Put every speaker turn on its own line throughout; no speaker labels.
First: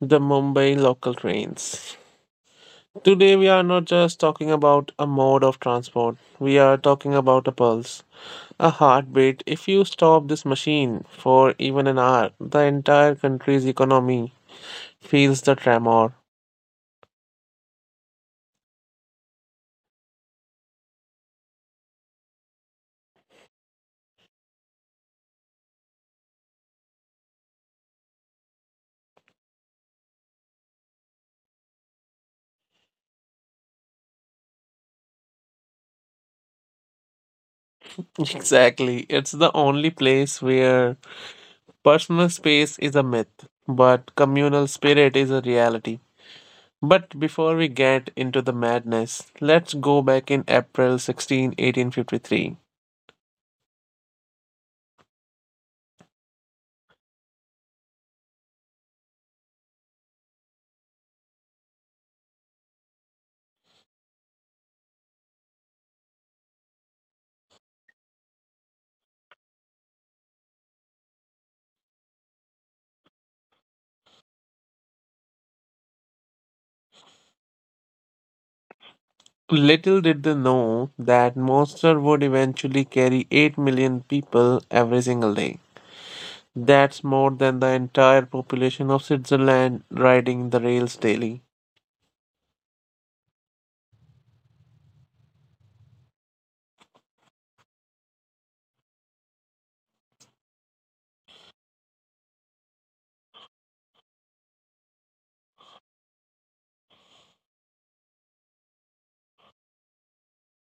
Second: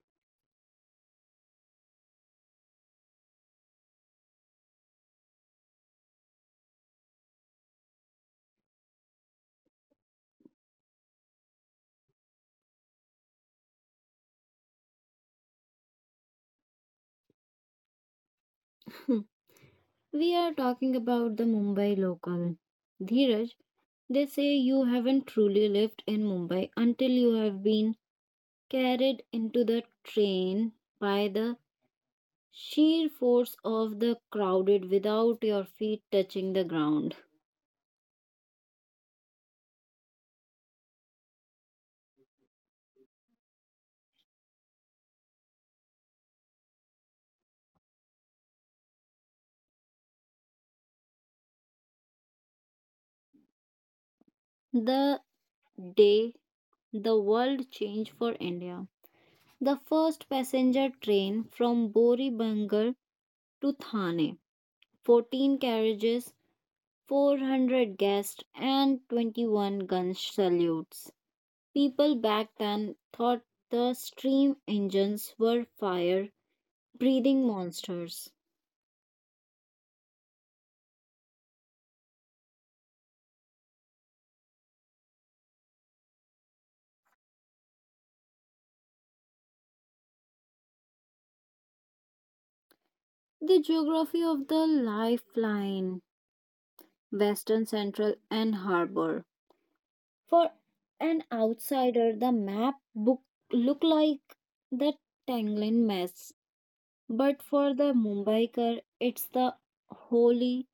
the Mumbai local trains. Today, we are not just talking about a mode of transport, we are talking about a pulse, a heartbeat. If you stop this machine for even an hour, the entire country's economy feels the tremor.
Hmm. We are talking about the Mumbai local. Dheeraj, they say you haven't truly lived in Mumbai until you have been carried into the train by the sheer force of the crowded without your feet touching the ground.
Exactly, it's the only place where personal space is a myth, but communal spirit is a reality. But before we get into the madness, let's go back in April 16, 1853.
The day the world changed for India. The first passenger train from Bori Bangal to Thane, 14 carriages, 400 guests, and 21 gun salutes. People back then thought the steam engines were fire breathing monsters.
Little did they know that Monster would eventually carry 8 million people every single day. That's more than the entire population of Switzerland riding the rails daily.
The geography of the lifeline, western, central, and harbor. For an outsider, the map book looked like the tangling mess, but for the Mumbaiker, it's the holy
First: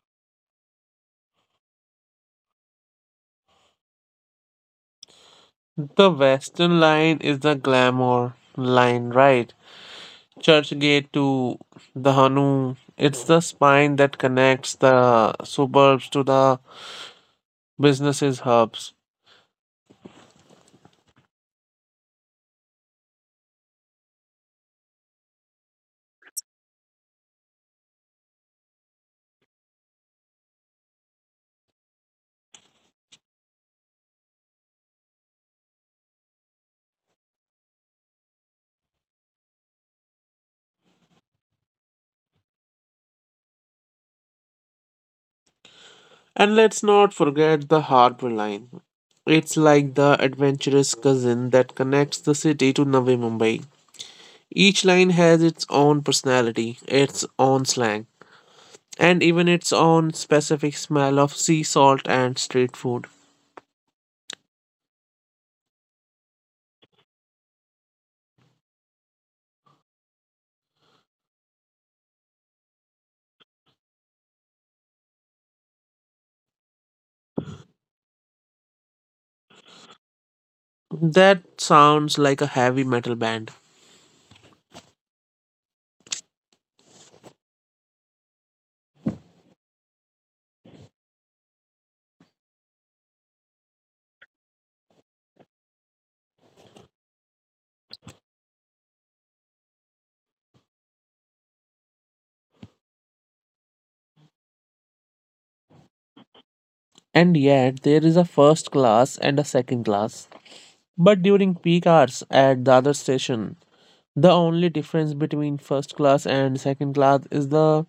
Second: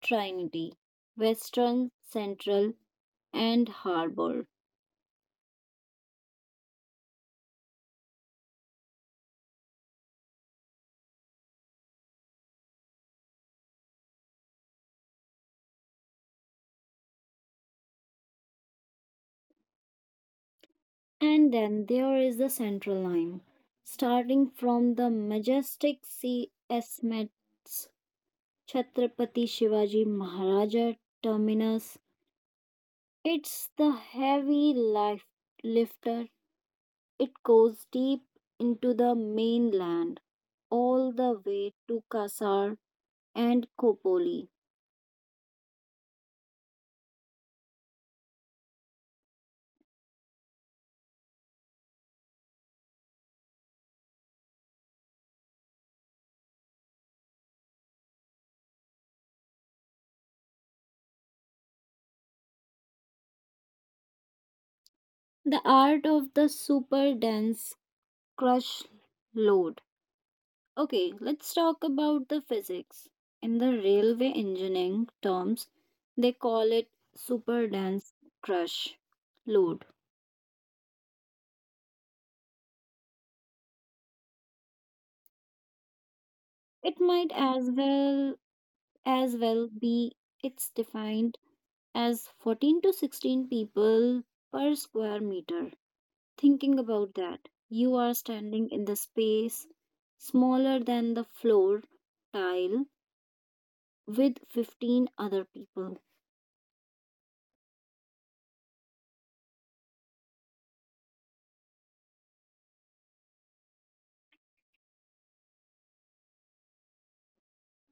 trinity, western, central, and harbor.
The Western Line is the glamour line, right? Churchgate to the Hanu. It's the spine that connects the suburbs to the businesses hubs.
And then there is the central line, starting from the majestic sea estimates Chhatrapati Shivaji Maharaja terminus. It's the heavy life lifter. It goes deep into the mainland, all the way to Kasar and Kopoli.
And let's not forget the harbor line. It's like the adventurous cousin that connects the city to Navi Mumbai. Each line has its own personality, its own slang, and even its own specific smell of sea salt and street food.
The art of the super dense crush load. Okay, let's talk about the physics. In the railway engineering terms, they call it super dense crush load.
That sounds like a heavy metal band.
It might as well be, it's defined as 14 to 16 people per square meter. Thinking about that, you are standing in the space smaller than the floor tile with 15 other people.
And yet, there is a first class and a second class. But during peak hours at the other station, the only difference between first class and second class is the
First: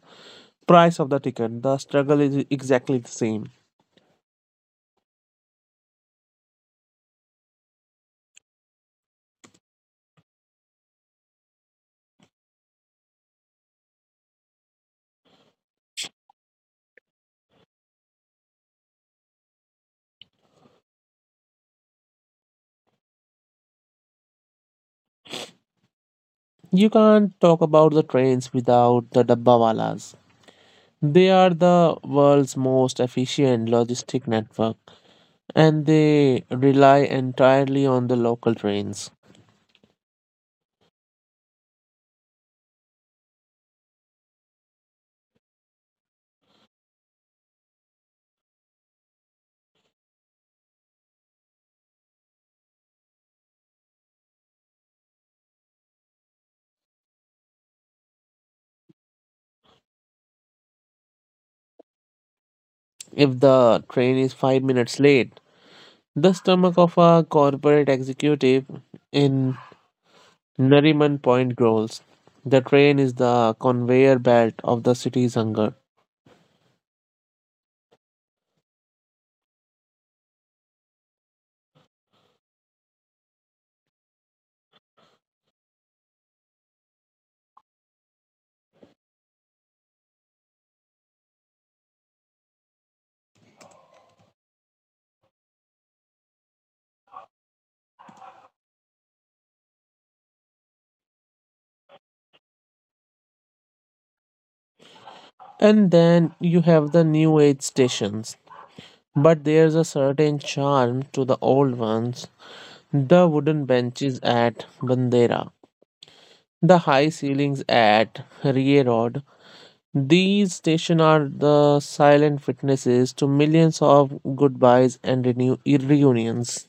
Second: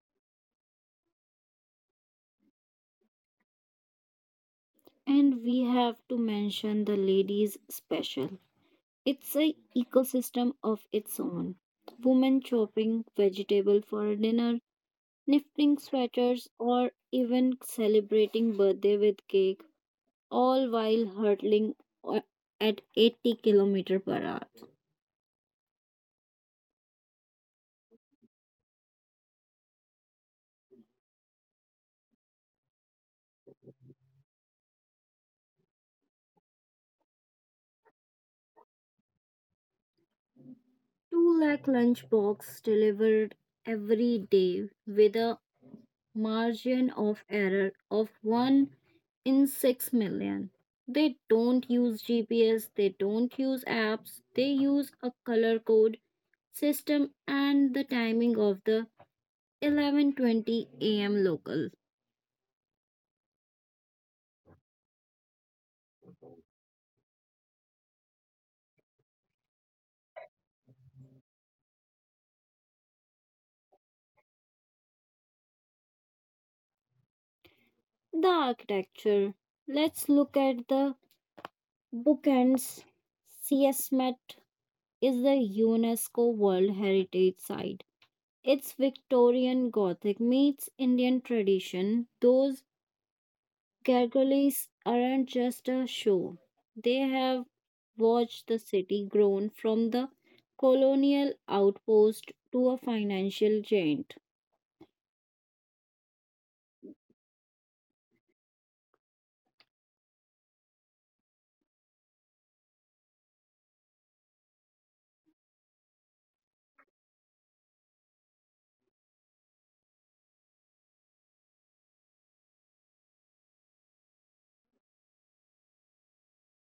price of the ticket, the struggle is exactly the same.
And we have to mention the ladies special. It's a ecosystem of its own. Women chopping vegetable for dinner, knitting sweaters, or even celebrating birthday with cake, all while hurtling o- at 80 kilometer per hour.
You can't talk about the trains without the Dabbawalas. They are the world's most efficient logistic network and they rely entirely on the local trains.
2 lakh lunchbox delivered every day with a margin of error of 1 in 6 million. They don't use GPS, they don't use apps, they use a color code system and the timing of the 11:20 a.m. local.
If the train is 5 minutes late, the stomach of a corporate executive in Nariman Point growls. The train is the conveyor belt of the city's hunger.
The architecture. Let's look at the bookends. CSMET is the UNESCO World Heritage Site. It's Victorian Gothic meets Indian tradition. Those Gargoyles aren't just a show. They have watched the city grown from the colonial outpost to a financial giant.
And then you have the new age stations. But there's a certain charm to the old ones. The wooden benches at Bandera, the high ceilings at Rierod. These stations are the silent witnesses to millions of goodbyes and reunions.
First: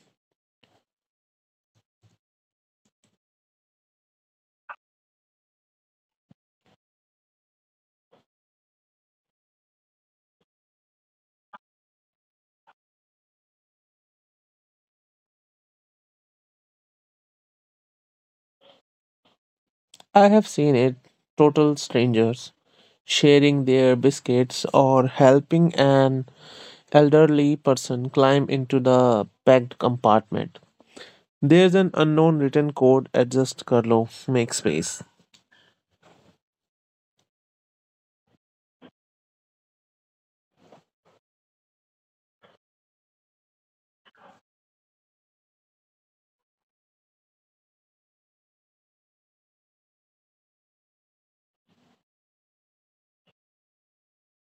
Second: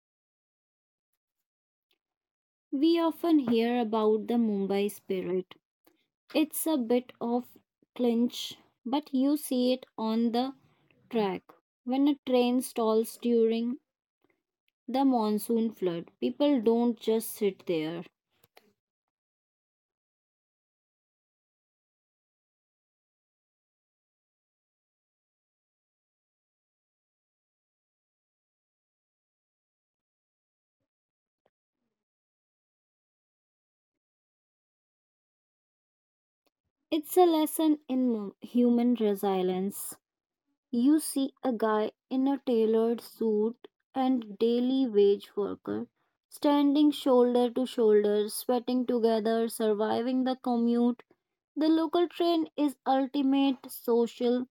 We often hear about the Mumbai spirit. It's a bit of clinch, but you see it on the track. When a train stalls during the monsoon flood, people don't just sit there.
I have seen it, total strangers sharing their biscuits or helping an elderly person climb into the packed compartment. There's an unknown written code, adjust Karlo: make space.
It's a lesson in human resilience. You see a guy in a tailored suit and daily wage worker standing shoulder to shoulder, sweating together, surviving the commute. The local train is ultimate social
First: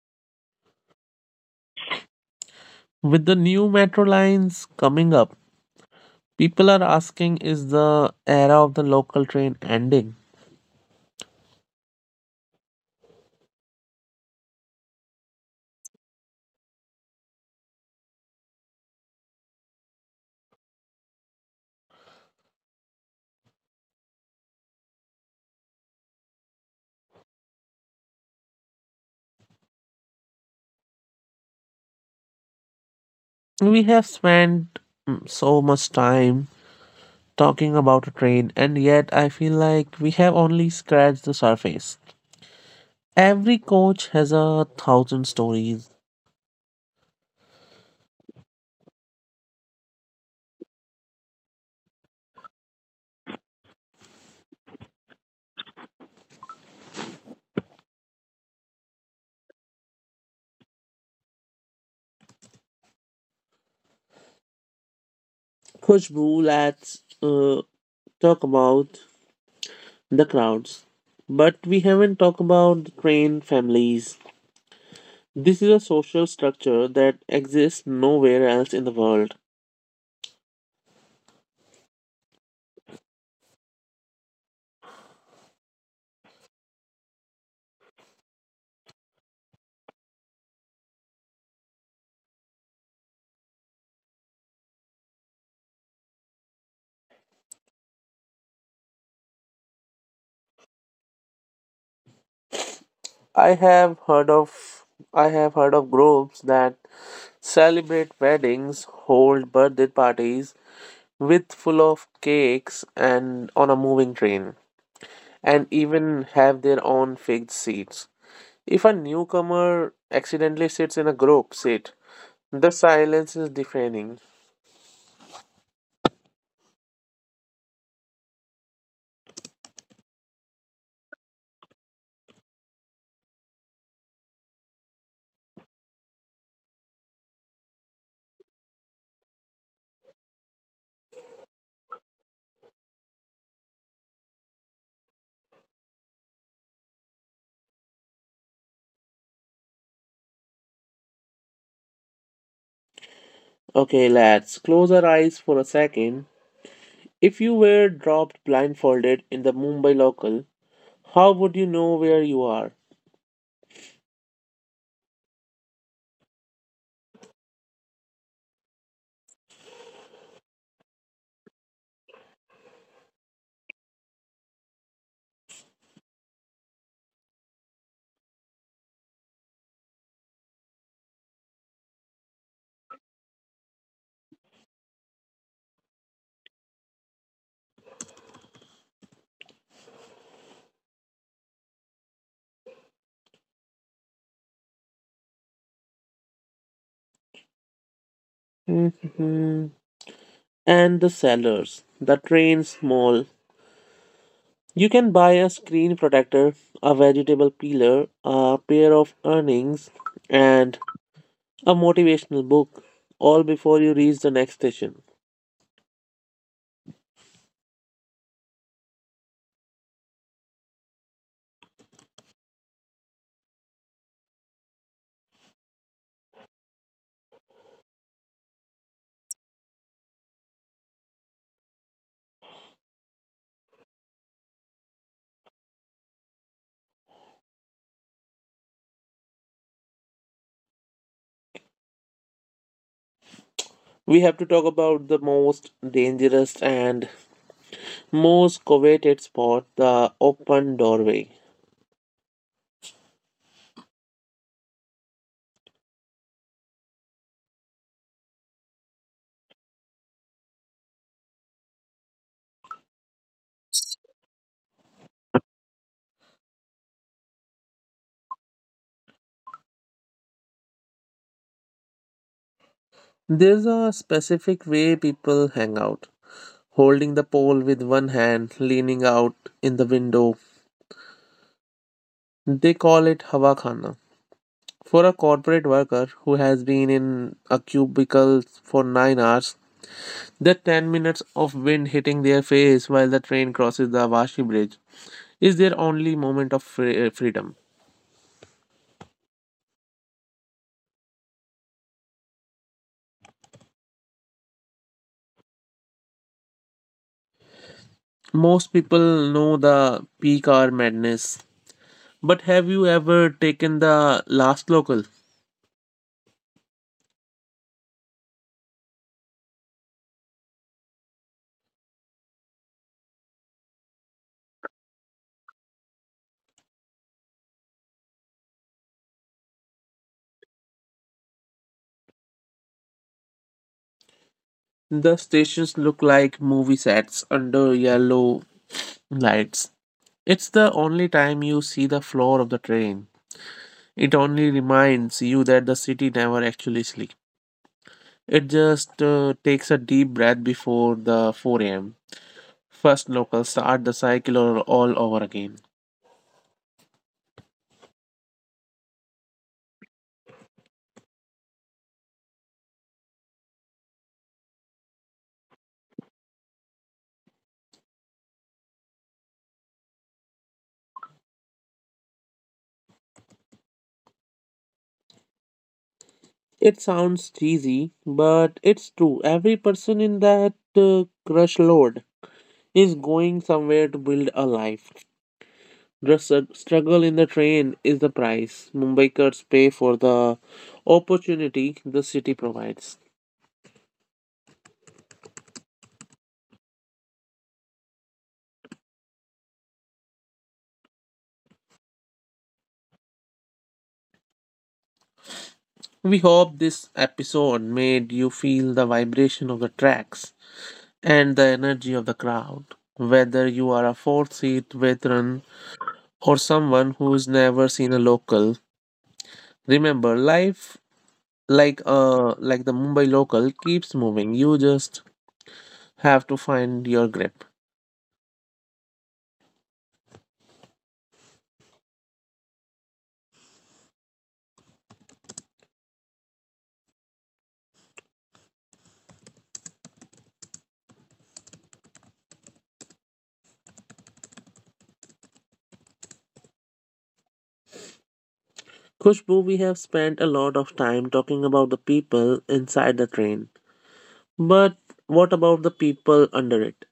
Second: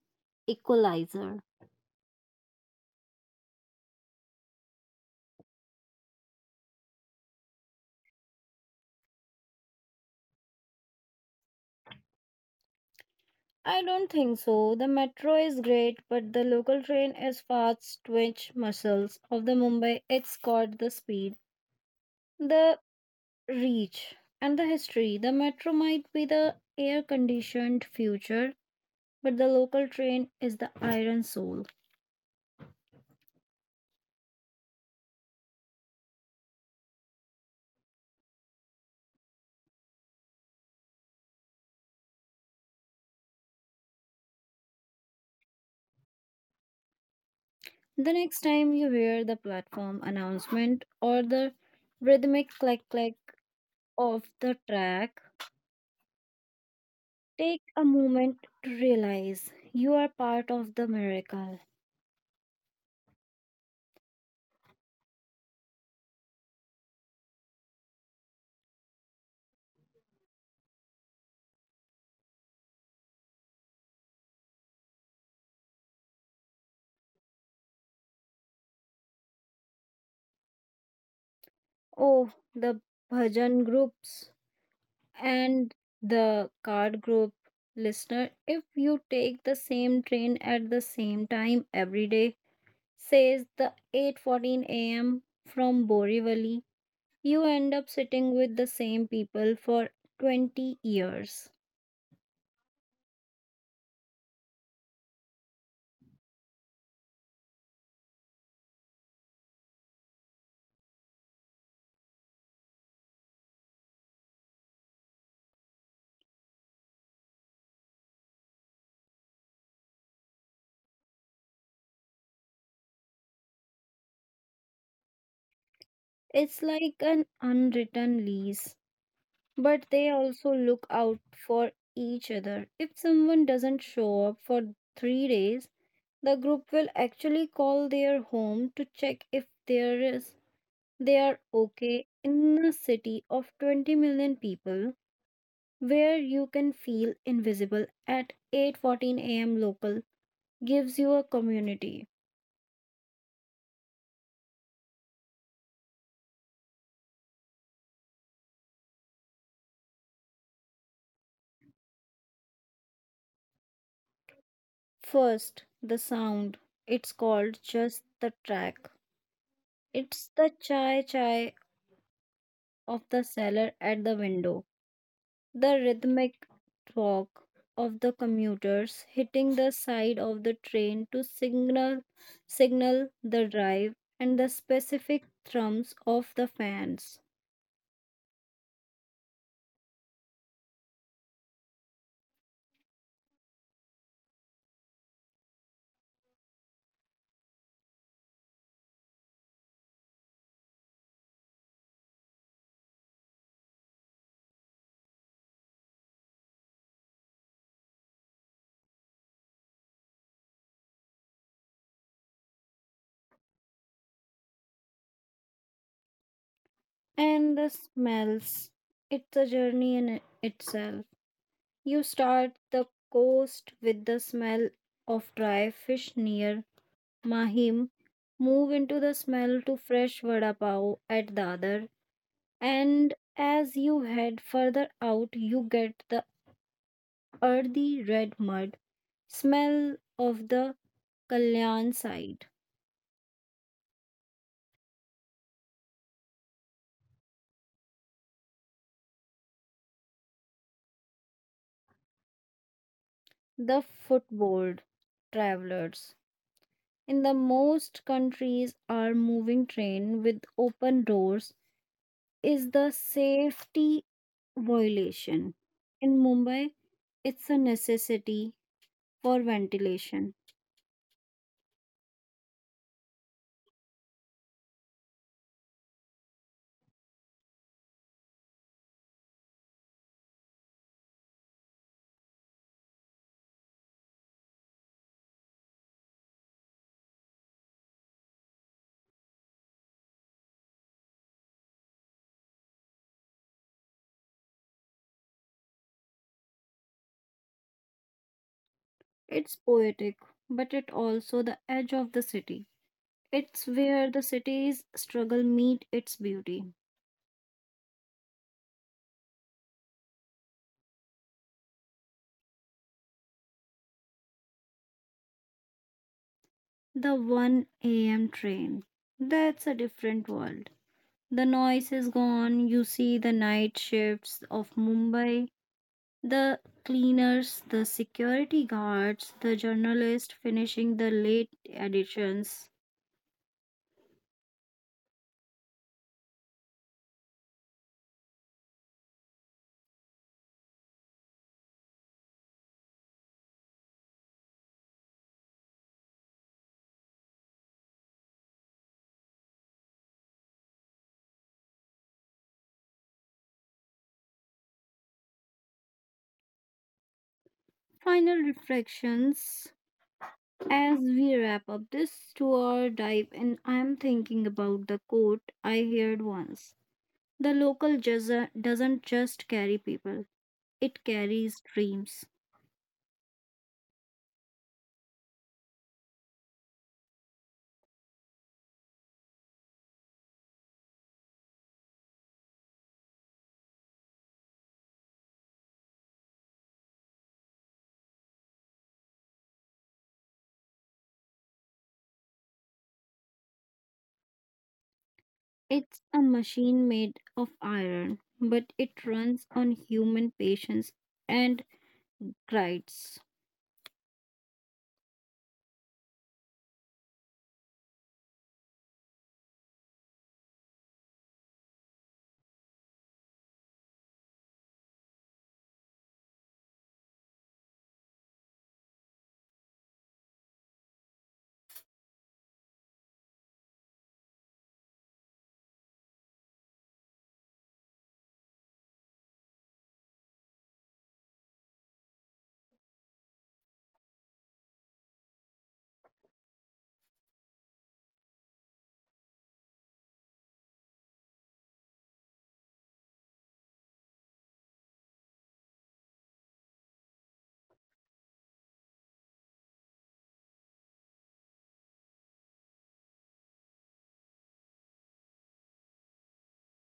equalizer.
With the new metro lines coming up, people are asking, is the era of the local train ending?
I don't think so. The metro is great, but the local train is fast twitch muscles of the Mumbai. It's got the speed, the reach, and the history. The metro might be the air conditioned future, but the local train is the iron soul.
We have spent so much time talking about a train, and yet I feel like we have only scratched the surface. Every coach has a thousand stories.
The next time you hear the platform announcement or the rhythmic click click of the track, take a moment to realize you are part of the miracle.
Khushbu, let's talk about the crowds. But we haven't talked about the train families. This is a social structure that exists nowhere else in the world.
Oh, the bhajan groups and the card group listener, if you take the same train at the same time every day, says the 8:14 a.m. from Borivali, you end up sitting with the same people for 20 years.
I have heard of I have heard of groups that celebrate weddings, hold birthday parties with full of cakes and on a moving train, and even have their own fixed seats. If a newcomer accidentally sits in a group seat, the silence is deafening.
It's like an unwritten lease, but they also look out for each other. If someone doesn't show up for 3 days, the group will actually call their home to check if there is they are okay in a city of 20 million people where you can feel invisible at 8:14 a.m. local gives you a community.
Okay, lads, close our eyes for a second. If you were dropped blindfolded in the Mumbai local, how would you know where you are?
First, the sound. It's called just the track. It's the chai chai of the seller at the window, the rhythmic walk of the commuters hitting the side of the train to signal signal the drive and the specific thrums of the fans.
And the sellers. The train's small. You can buy a screen protector, a vegetable peeler, a pair of earnings, and a motivational book, all before you reach the next station.
And the smells. It's a journey in itself. You start the coast with the smell of dry fish near Mahim, move into the smell to fresh vada pav at Dadar, and as you head further out, you get the earthy red mud smell of the Kalyan side,
We have to talk about the most dangerous and most coveted spot, the open doorway.
the footboard travelers. In the most countries our moving train with open doors is the safety violation. In Mumbai, it's a necessity for ventilation.
There's a specific way people hang out, holding the pole with one hand, leaning out in the window. They call it hawa khana. For a corporate worker who has been in a cubicle for 9 hours, the 10 minutes of wind hitting their face while the train crosses the Awashi Bridge is their only moment of freedom.
It's poetic, but it also the edge of the city. It's where the city's struggle meet its beauty.
Most people know the peak hour madness, but have you ever taken the last local?
The 1 a.m. train. That's a different world. The noise is gone. You see the night shifts of Mumbai. The cleaners, the security guards, the journalist finishing the late editions.
The stations look like movie sets under yellow lights. It's the only time you see the floor of the train. It only reminds you that the city never actually sleeps. It just takes a deep breath before the 4 a.m. First locals start the cycle all over again.
Final reflections as we wrap up this tour dive, and I'm thinking about the quote I heard once. The local jazz- doesn't just carry people, it carries dreams.
It sounds cheesy, but it's true. Every person in that crush load is going somewhere to build a life. The struggle in the train is the price Mumbaikars pay for the opportunity the city provides.
It's a machine made of iron, but it runs on human patience and prides.
We hope this episode made you feel the vibration of the tracks and the energy of the crowd. Whether you are a fourth seat veteran or someone who's never seen a local, remember life like the Mumbai local keeps moving. You just have to find your grip. Kushbu, we have spent a lot of time talking about the people inside the train. But what about the people under it?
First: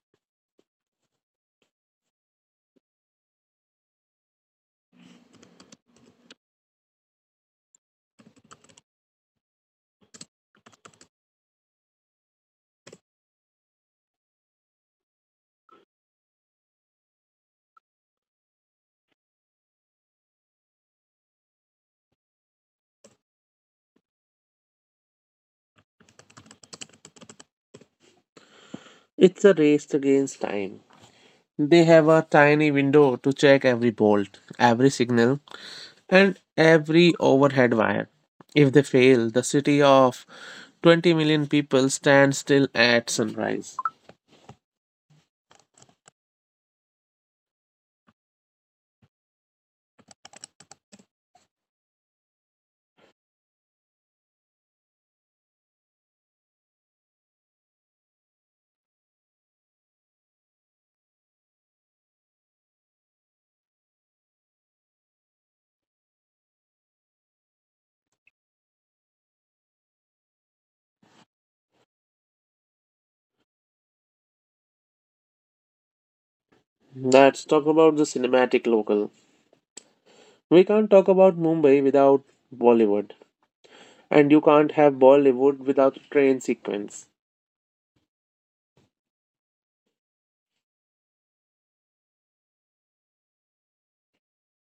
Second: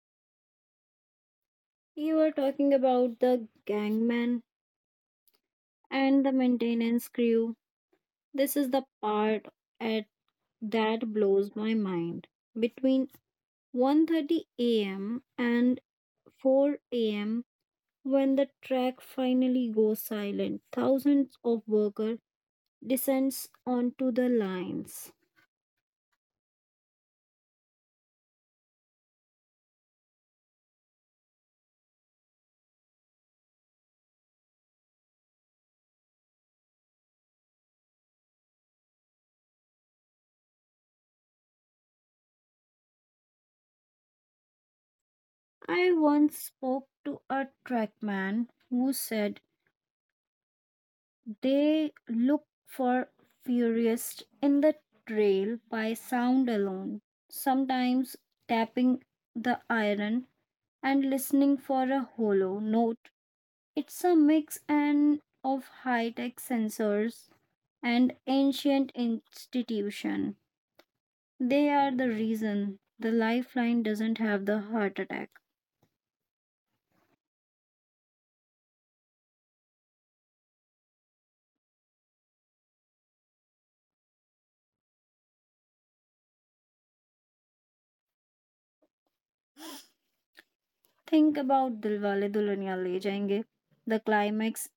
You were talking about the gangman and the maintenance crew. This is the part at that blows my mind. Between 1:30 a.m. and 4 a.m. when the track finally goes silent, thousands of workers descends onto the lines.
It's a race against time. They have a tiny window to check every bolt, every signal, and every overhead wire. If they fail, the city of 20 million people stand still at sunrise.
I once spoke to a trackman who said they look for furious in the trail by sound alone, sometimes tapping the iron and listening for a hollow note. It's a mix and of high-tech sensors and ancient institution. They are the reason the lifeline doesn't have the heart attack.
Let's talk about the cinematic local. We can't talk about Mumbai without Bollywood, and you can't have Bollywood without a train sequence.
Think about Dilwale Dulhaniya Le Jayenge. The climax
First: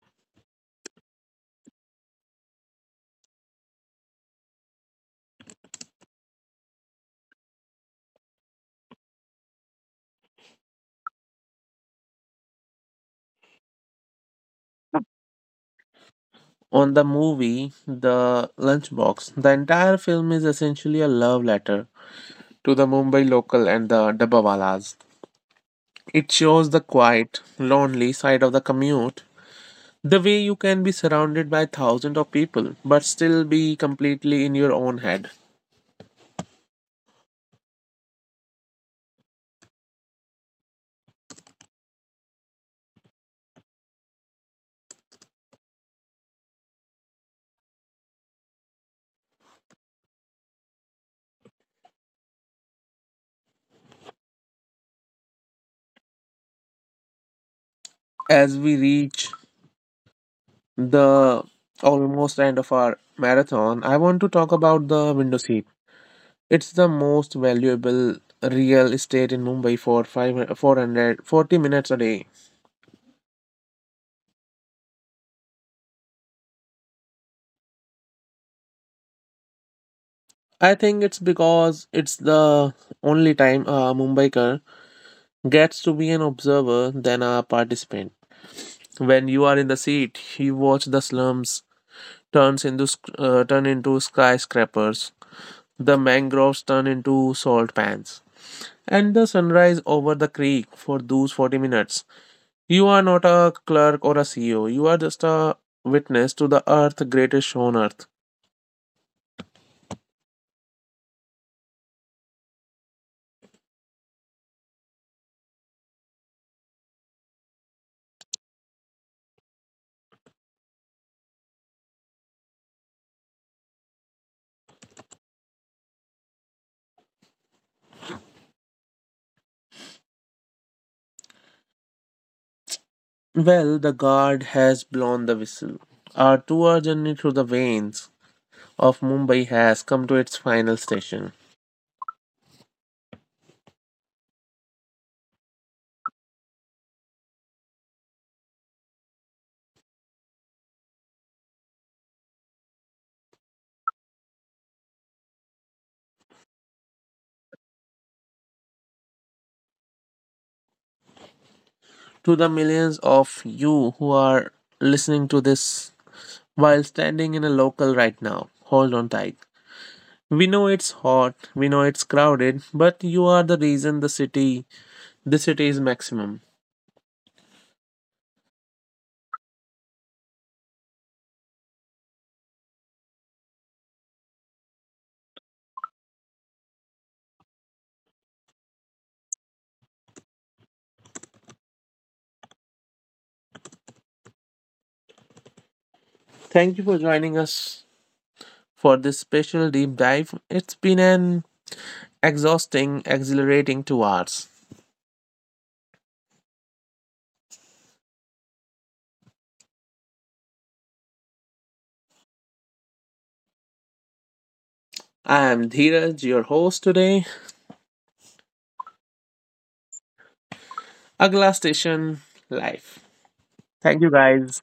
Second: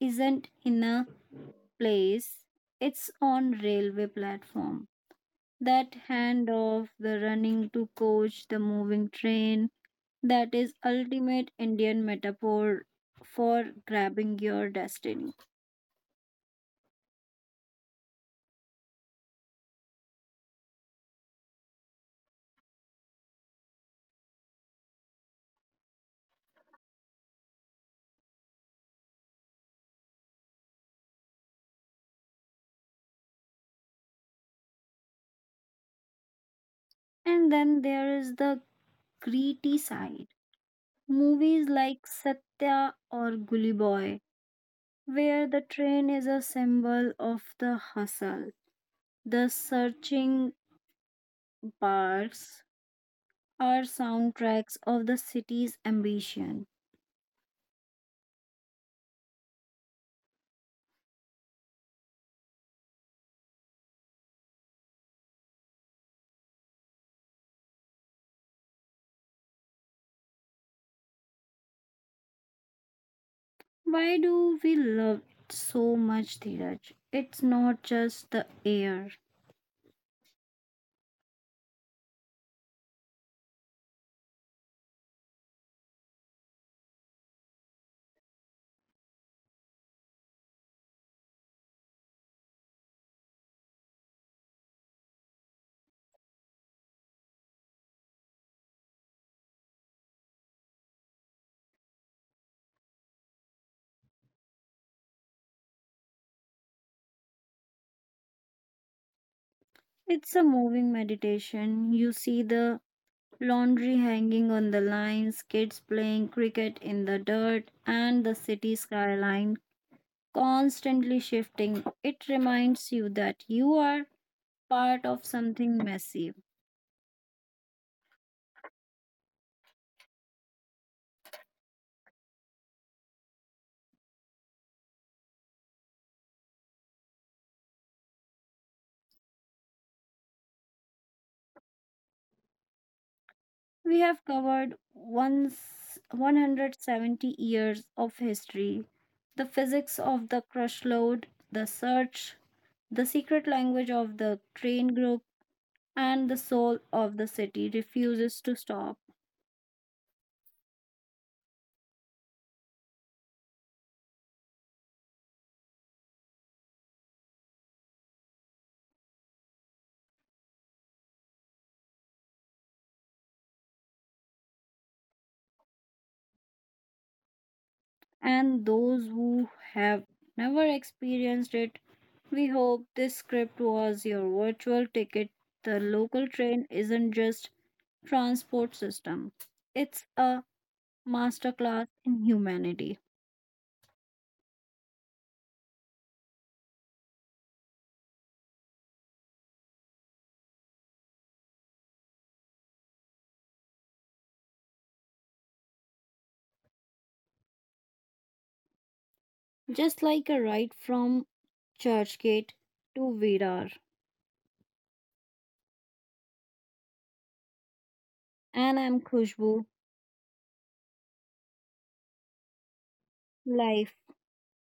isn't in a place, it's on railway platform. That hand of the running to coach the moving train, that is ultimate Indian metaphor for grabbing your destiny.
On the movie, The Lunchbox, the entire film is essentially a love letter to the Mumbai local and the Dabbawalas. It shows the quiet, lonely side of the commute. The way you can be surrounded by thousands of people but still be completely in your own head.
And then there is the gritty side. Movies like Satya or Gully Boy, where the train is a symbol of the hustle. The searching barks are soundtracks of the city's ambition.
As we reach the almost end of our marathon, I want to talk about the window seat. It's the most valuable real estate in Mumbai for 5 440 minutes a day.
Why do we love it so much, Dheeraj? It's not just the air.
I think it's because it's the only time a Mumbaiker gets to be an observer than a participant. When you are in the seat, you watch the slums turn into skyscrapers. The mangroves turn into salt pans. And the sunrise over the creek for those 40 minutes. You are not a clerk or a CEO. You are just a witness to the earth greatest on earth.
It's a moving meditation. You see the laundry hanging on the lines, kids playing cricket in the dirt, and the city skyline constantly shifting. It reminds you that you are part of something massive.
Well, the guard has blown the whistle. Our two-hour journey through the veins of Mumbai has come to its final station.
We have covered once 170 years of history, the physics of the crush load, the search, the secret language of the train group, and the soul of the city refuses to stop.
To the millions of you who are listening to this while standing in a local right now, hold on tight. We know it's hot, we know it's crowded, but you are the reason the city is maximum.
And those who have never experienced it, we hope this script was your virtual ticket. The local train isn't just transport system. It's a masterclass in humanity.
Thank you for joining us for this special deep dive. It's been an exhausting, exhilarating 2 hours.
Just like a ride from Churchgate to Virar.
I am Dheeraj, your host today.
And I'm Khushbu,
Agla Station Live. Thank
life.
you guys.